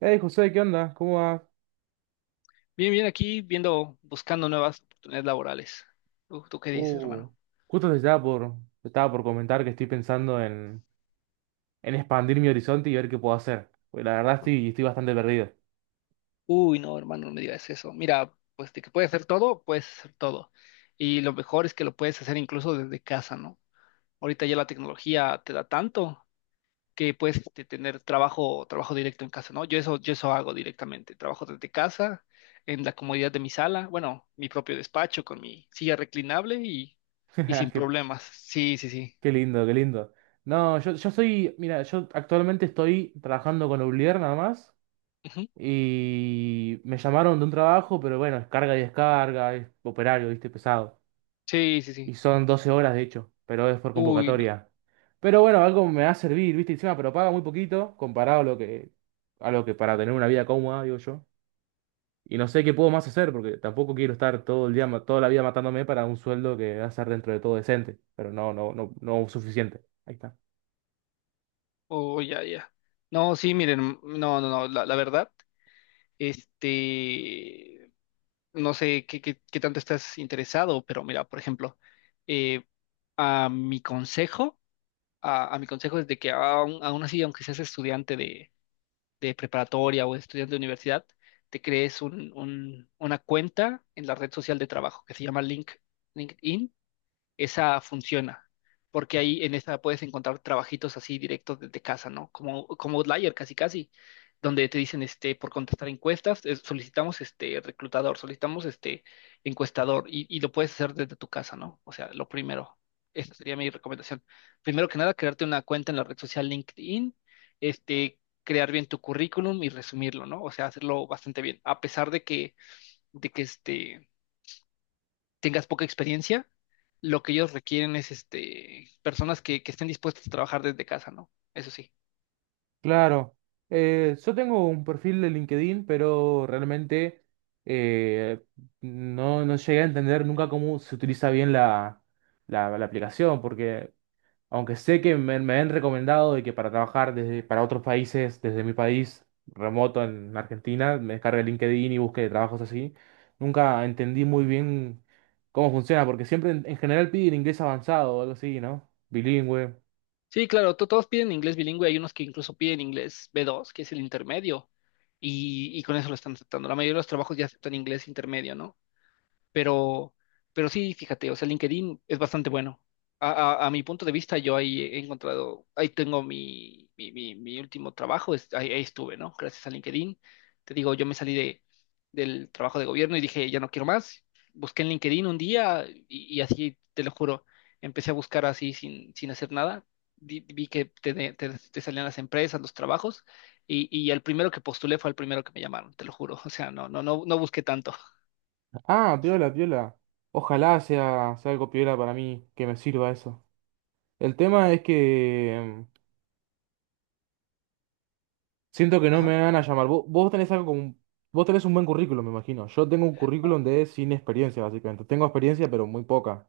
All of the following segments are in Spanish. Hey José, ¿qué onda? ¿Cómo va? Bien, bien, aquí viendo, buscando nuevas oportunidades laborales. ¿Tú qué dices, Uh, hermano? Justo te estaba por comentar que estoy pensando en expandir mi horizonte y ver qué puedo hacer. Porque la verdad estoy bastante perdido. Uy, no, hermano, no me digas eso. Mira, pues de que puedes hacer todo, puedes hacer todo. Y lo mejor es que lo puedes hacer incluso desde casa, ¿no? Ahorita ya la tecnología te da tanto que puedes tener trabajo directo en casa, ¿no? Yo eso hago directamente. Trabajo desde casa, en la comodidad de mi sala, bueno, mi propio despacho con mi silla reclinable y sin Qué, problemas. Sí, sí, sí. qué lindo, qué lindo. No, yo soy, mira, yo actualmente estoy trabajando con Oblier nada más. Ujú. Y me llamaron de un trabajo, pero bueno, es carga y descarga, es operario, viste, pesado. Sí, sí, Y sí. son 12 horas de hecho, pero es por Uy, no. convocatoria. Pero bueno, algo me va a servir, ¿viste? Encima, pero paga muy poquito comparado a lo que para tener una vida cómoda, digo yo. Y no sé qué puedo más hacer, porque tampoco quiero estar todo el día, toda la vida matándome para un sueldo que va a ser dentro de todo decente, pero no, no, no, no suficiente. Ahí está. Oh, ya, ya. No, sí, miren, no, no, no, la verdad, este, no sé qué tanto estás interesado, pero mira, por ejemplo, eh, a mi consejo, a mi consejo es de que aún así, aunque seas estudiante de preparatoria o estudiante de universidad, te crees una cuenta en la red social de trabajo que se llama LinkedIn esa funciona, porque ahí en esa puedes encontrar trabajitos así directos desde casa, ¿no? Como Outlier, casi casi, donde te dicen, por contestar encuestas, solicitamos, reclutador, solicitamos, encuestador, y lo puedes hacer desde tu casa, ¿no? O sea, lo primero, esa sería mi recomendación. Primero que nada, crearte una cuenta en la red social LinkedIn, este, crear bien tu currículum y resumirlo, ¿no? O sea, hacerlo bastante bien, a pesar de que, tengas poca experiencia, lo que ellos requieren es personas que estén dispuestas a trabajar desde casa, ¿no? Eso sí. Claro. Yo tengo un perfil de LinkedIn, pero realmente eh, no, no llegué a entender nunca cómo se utiliza bien la aplicación, porque aunque sé que me han recomendado de que para trabajar desde, para otros países, desde mi país remoto en Argentina, me descargue LinkedIn y busque trabajos así. Nunca entendí muy bien cómo funciona, porque siempre en general piden inglés avanzado o algo así, ¿no? Bilingüe. Sí, claro, todos piden inglés bilingüe, hay unos que incluso piden inglés B2 que es el intermedio, y con eso lo están aceptando. La mayoría de los trabajos ya aceptan inglés intermedio, ¿no? Pero, pero sí, fíjate, o sea, LinkedIn es bastante bueno. A, a mi punto de vista, yo ahí he encontrado, ahí tengo mi último trabajo, ahí estuve, ¿no? Gracias a LinkedIn. Te digo, yo me salí del trabajo de gobierno y dije, ya no quiero más. Busqué en LinkedIn un día y así, te lo juro, empecé a buscar así sin hacer nada. Vi que te salían las empresas, los trabajos, y el primero que postulé fue el primero que me llamaron, te lo juro. O sea, no busqué tanto. Ah, piola, piola. Ojalá sea, sea algo piola para mí, que me sirva eso. El tema es que siento que no Ajá. me van a llamar. Vos, vos tenés algo como un- vos tenés un buen currículum, me imagino. Yo tengo un currículum de sin experiencia, básicamente. Tengo experiencia, pero muy poca.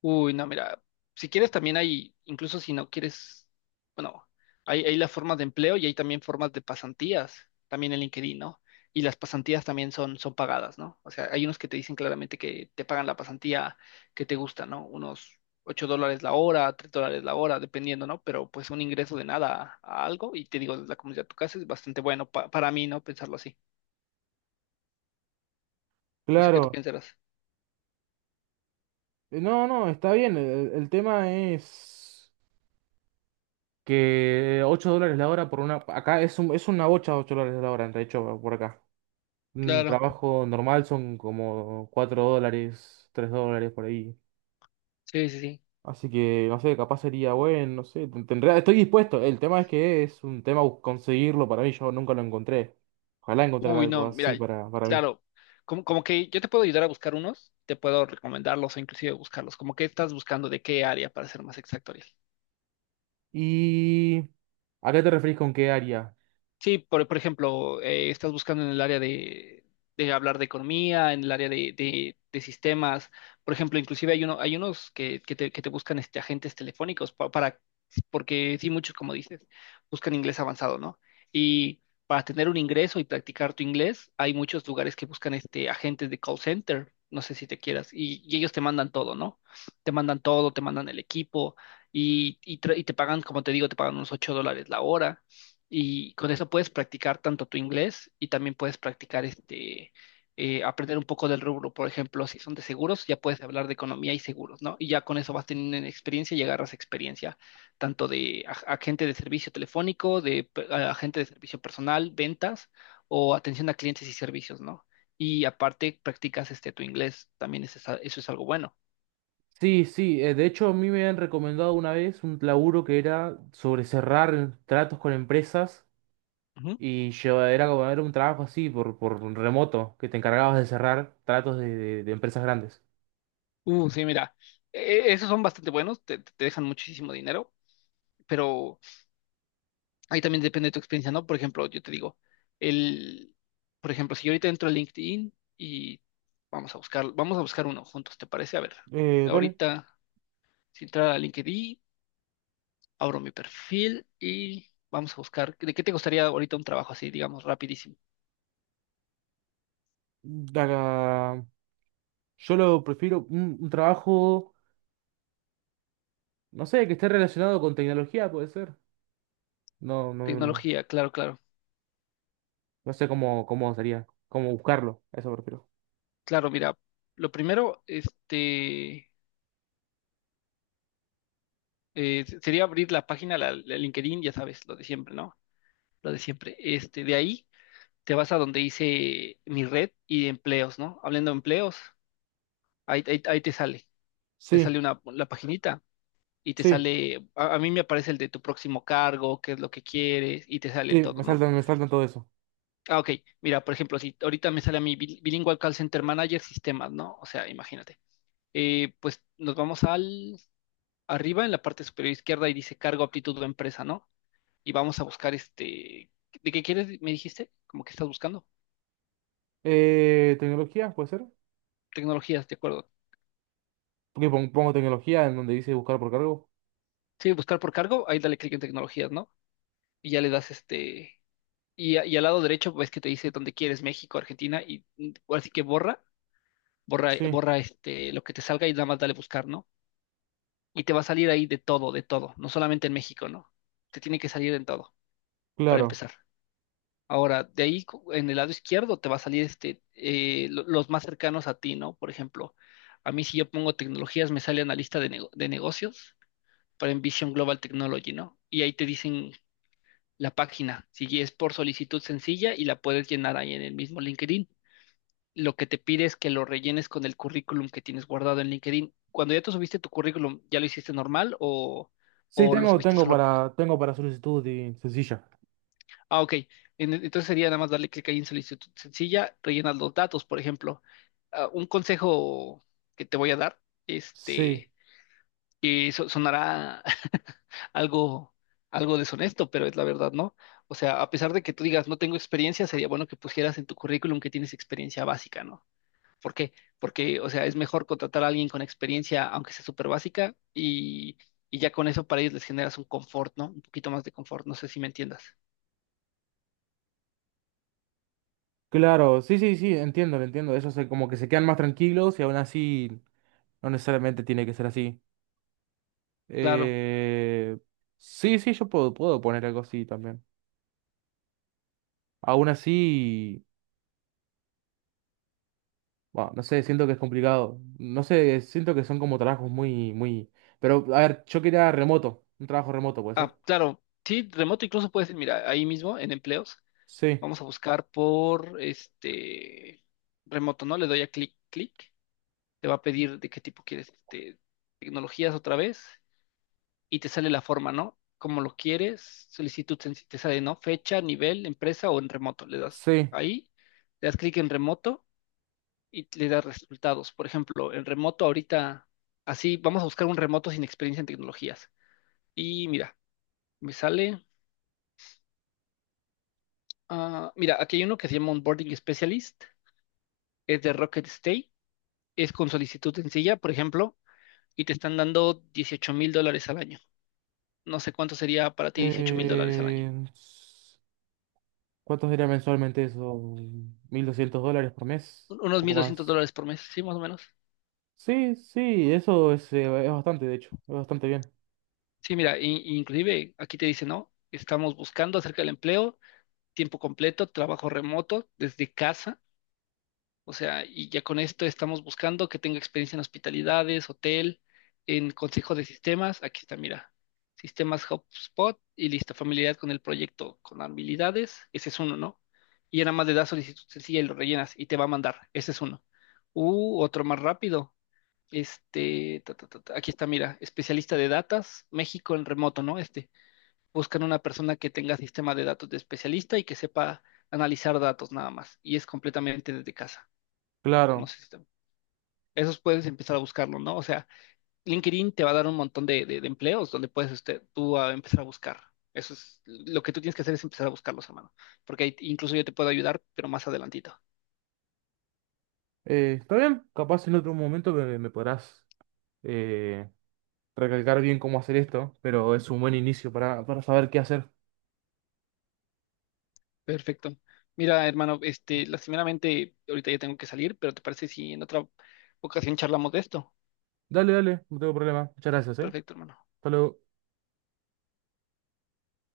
Uy, no, mira, si quieres también hay, incluso si no quieres, bueno, hay las formas de empleo y hay también formas de pasantías, también en LinkedIn, ¿no? Y las pasantías también son pagadas, ¿no? O sea, hay unos que te dicen claramente que te pagan la pasantía que te gusta, ¿no? Unos 8 dólares la hora, 3 dólares la hora, dependiendo, ¿no? Pero pues un ingreso de nada a algo y te digo, la comunidad de tu casa es bastante bueno para mí, ¿no? Pensarlo así. No sé qué tú Claro. piensas. No, no, está bien. El tema es que $8 la hora por una... Acá es, es una bocha $8 la hora, de hecho, por acá. Un Claro, trabajo normal son como $4, $3 por ahí. sí, sí, sí. Así que, no sé, capaz sería bueno, no sé. Estoy dispuesto. El tema es que es un tema conseguirlo para mí. Yo nunca lo encontré. Ojalá encontrar Uy, algo no, mira, así para mí. claro, como que yo te puedo ayudar a buscar unos, te puedo recomendarlos o inclusive buscarlos, como que estás buscando de qué área para ser más exacto, Ariel. ¿Y a qué te referís con qué área? Sí, por ejemplo, estás buscando en el área de hablar de economía, en el área de sistemas. Por ejemplo, inclusive hay unos que te buscan agentes telefónicos porque sí, muchos, como dices, buscan inglés avanzado, ¿no? Y para tener un ingreso y practicar tu inglés, hay muchos lugares que buscan agentes de call center, no sé si te quieras, y ellos te mandan todo, ¿no? Te mandan todo, te mandan el equipo y te pagan, como te digo, te pagan unos 8 dólares la hora y con eso puedes practicar tanto tu inglés y también puedes practicar aprender un poco del rubro. Por ejemplo, si son de seguros, ya puedes hablar de economía y seguros, ¿no? Y ya con eso vas teniendo experiencia y agarras experiencia tanto de agente de servicio telefónico, de agente de servicio personal, ventas o atención a clientes y servicios, ¿no? Y aparte practicas tu inglés, también eso es algo bueno. Sí, sí. Eh, de hecho, a mí me han recomendado una vez un laburo que era sobre cerrar tratos con empresas. Ujú. Y era como era un trabajo así por remoto, que te encargabas de cerrar tratos de, de empresas grandes. Sí, mira, esos son bastante buenos, te dejan muchísimo dinero, pero, ahí también depende de tu experiencia, ¿no? Por ejemplo, yo te digo, el, por ejemplo, si yo ahorita entro a LinkedIn y vamos a buscar uno juntos, ¿te parece? A ver, Dale. ahorita, si entrar a LinkedIn, abro mi perfil y vamos a buscar, ¿de qué te gustaría ahorita un trabajo así, digamos, rapidísimo? Acá. Yo lo prefiero un trabajo, no sé, que esté relacionado con tecnología, puede ser. No, no, no, no Tecnología, claro, claro. No sé cómo, cómo sería, cómo buscarlo. A Eso prefiero. Claro, mira, lo primero, sería abrir la página, la LinkedIn, ya sabes, lo de siempre, ¿no? Lo de siempre. De ahí te vas a donde hice mi red y empleos, ¿no? Hablando de empleos, ahí te sale, te Sí, sale una, la paginita y te sí, sale, a mí me aparece el de tu próximo cargo, qué es lo que quieres y te sale el sí, todo, ¿no? Me saltan todo eso. Ah, ok, mira, por ejemplo, si ahorita me sale a mi Bilingual Call Center Manager Sistemas, ¿no? O sea, imagínate. Pues nos vamos al arriba en la parte superior izquierda y dice cargo, aptitud o empresa, ¿no? Y vamos a buscar ¿de qué quieres? Me dijiste, como que estás buscando ¿Tecnología puede ser? tecnologías, ¿de acuerdo? Porque pongo tecnología en donde dice buscar por cargo. Sí, buscar por cargo, ahí dale clic en tecnologías, ¿no? Y ya le das y al lado derecho ves que te dice dónde quieres, México, Argentina, y ahora sí que borra, borra, Sí, borra lo que te salga y nada más dale buscar, ¿no? Y te va a salir ahí de todo, no solamente en México, ¿no? Te tiene que salir en todo, para claro. empezar. Ahora, de ahí en el lado izquierdo te va a salir los más cercanos a ti, ¿no? Por ejemplo, a mí si yo pongo tecnologías, me sale analista de negocios para Envision Global Technology, ¿no? Y ahí te dicen la página. Si es por solicitud sencilla y la puedes llenar ahí en el mismo LinkedIn. Lo que te pide es que lo rellenes con el currículum que tienes guardado en LinkedIn. Cuando ya te subiste tu currículum, ¿ya lo hiciste normal o, Sí, o lo tengo, subiste tengo solo? para, tengo para solicitud y sencilla. Ah, ok. Entonces sería nada más darle clic ahí en solicitud sencilla, rellenas los datos, por ejemplo. Ah, un consejo que te voy a dar, Sí, este, que sonará algo, algo deshonesto, pero es la verdad, ¿no? O sea, a pesar de que tú digas, no tengo experiencia, sería bueno que pusieras en tu currículum que tienes experiencia básica, ¿no? ¿Por qué? Porque, o sea, es mejor contratar a alguien con experiencia, aunque sea súper básica, y ya con eso para ellos les generas un confort, ¿no? Un poquito más de confort, no sé si me entiendas. claro. Sí, sí, sí, entiendo, lo entiendo. Como que se quedan más tranquilos y aún así no necesariamente tiene que ser así. Claro. Eh, sí, sí, yo puedo, puedo poner algo así también. Aún así, bueno, no sé, siento que es complicado. No sé, siento que son como trabajos muy, muy... Pero, a ver, yo quería remoto, un trabajo remoto, ¿puede ser? Ah, claro. Sí, remoto incluso puedes, mira, ahí mismo en empleos, Sí, vamos a buscar por este remoto, ¿no? Le doy a clic, clic. Te va a pedir de qué tipo quieres tecnologías otra vez y te sale la forma, ¿no? Como lo quieres, solicitud, te sale, ¿no? Fecha, nivel, empresa o en remoto. Le das sí. ahí, le das clic en remoto y le das resultados. Por ejemplo, en remoto ahorita, así, vamos a buscar un remoto sin experiencia en tecnologías. Y mira, me sale, ah, mira, aquí hay uno que se llama Onboarding Specialist, es de Rocket Stay, es con solicitud sencilla, por ejemplo, y te están dando 18 mil dólares al año. No sé cuánto sería para ti 18.000 dólares al año. Eh, s- ¿Cuánto sería mensualmente eso? ¿$1200 por mes? Un- Un Unos poco 1.200 más. dólares por mes, sí, más o menos. Sí, sí, eso es bastante, de hecho, es bastante bien. Sí, mira, inclusive aquí te dice, ¿no? Estamos buscando acerca del empleo, tiempo completo, trabajo remoto, desde casa. O sea, y ya con esto estamos buscando que tenga experiencia en hospitalidades, hotel, en consejo de sistemas. Aquí está, mira, sistemas HubSpot y listo, familiaridad con el proyecto, con habilidades. Ese es uno, ¿no? Y ya nada más le das solicitud sencilla y lo rellenas y te va a mandar. Ese es uno. Otro más rápido. Aquí está, mira, especialista de datas, México en remoto, ¿no? Buscan una persona que tenga sistema de datos de especialista y que sepa analizar datos nada más, y es completamente desde casa. No Claro. sé si esos puedes empezar a buscarlo, ¿no? O sea, LinkedIn te va a dar un montón de empleos donde puedes usted, tú a empezar a buscar. Eso es lo que tú tienes que hacer es empezar a buscarlos, hermano, porque ahí incluso yo te puedo ayudar, pero más adelantito. Está bien, capaz en otro momento me, me podrás... eh, recalcar bien cómo hacer esto, pero es un buen inicio para saber qué hacer. Perfecto. Mira, hermano, lastimeramente, ahorita ya tengo que salir, pero ¿te parece si en otra ocasión charlamos de esto? Dale, dale, no tengo problema. Muchas gracias, ¿eh? Perfecto, hermano. Hasta luego.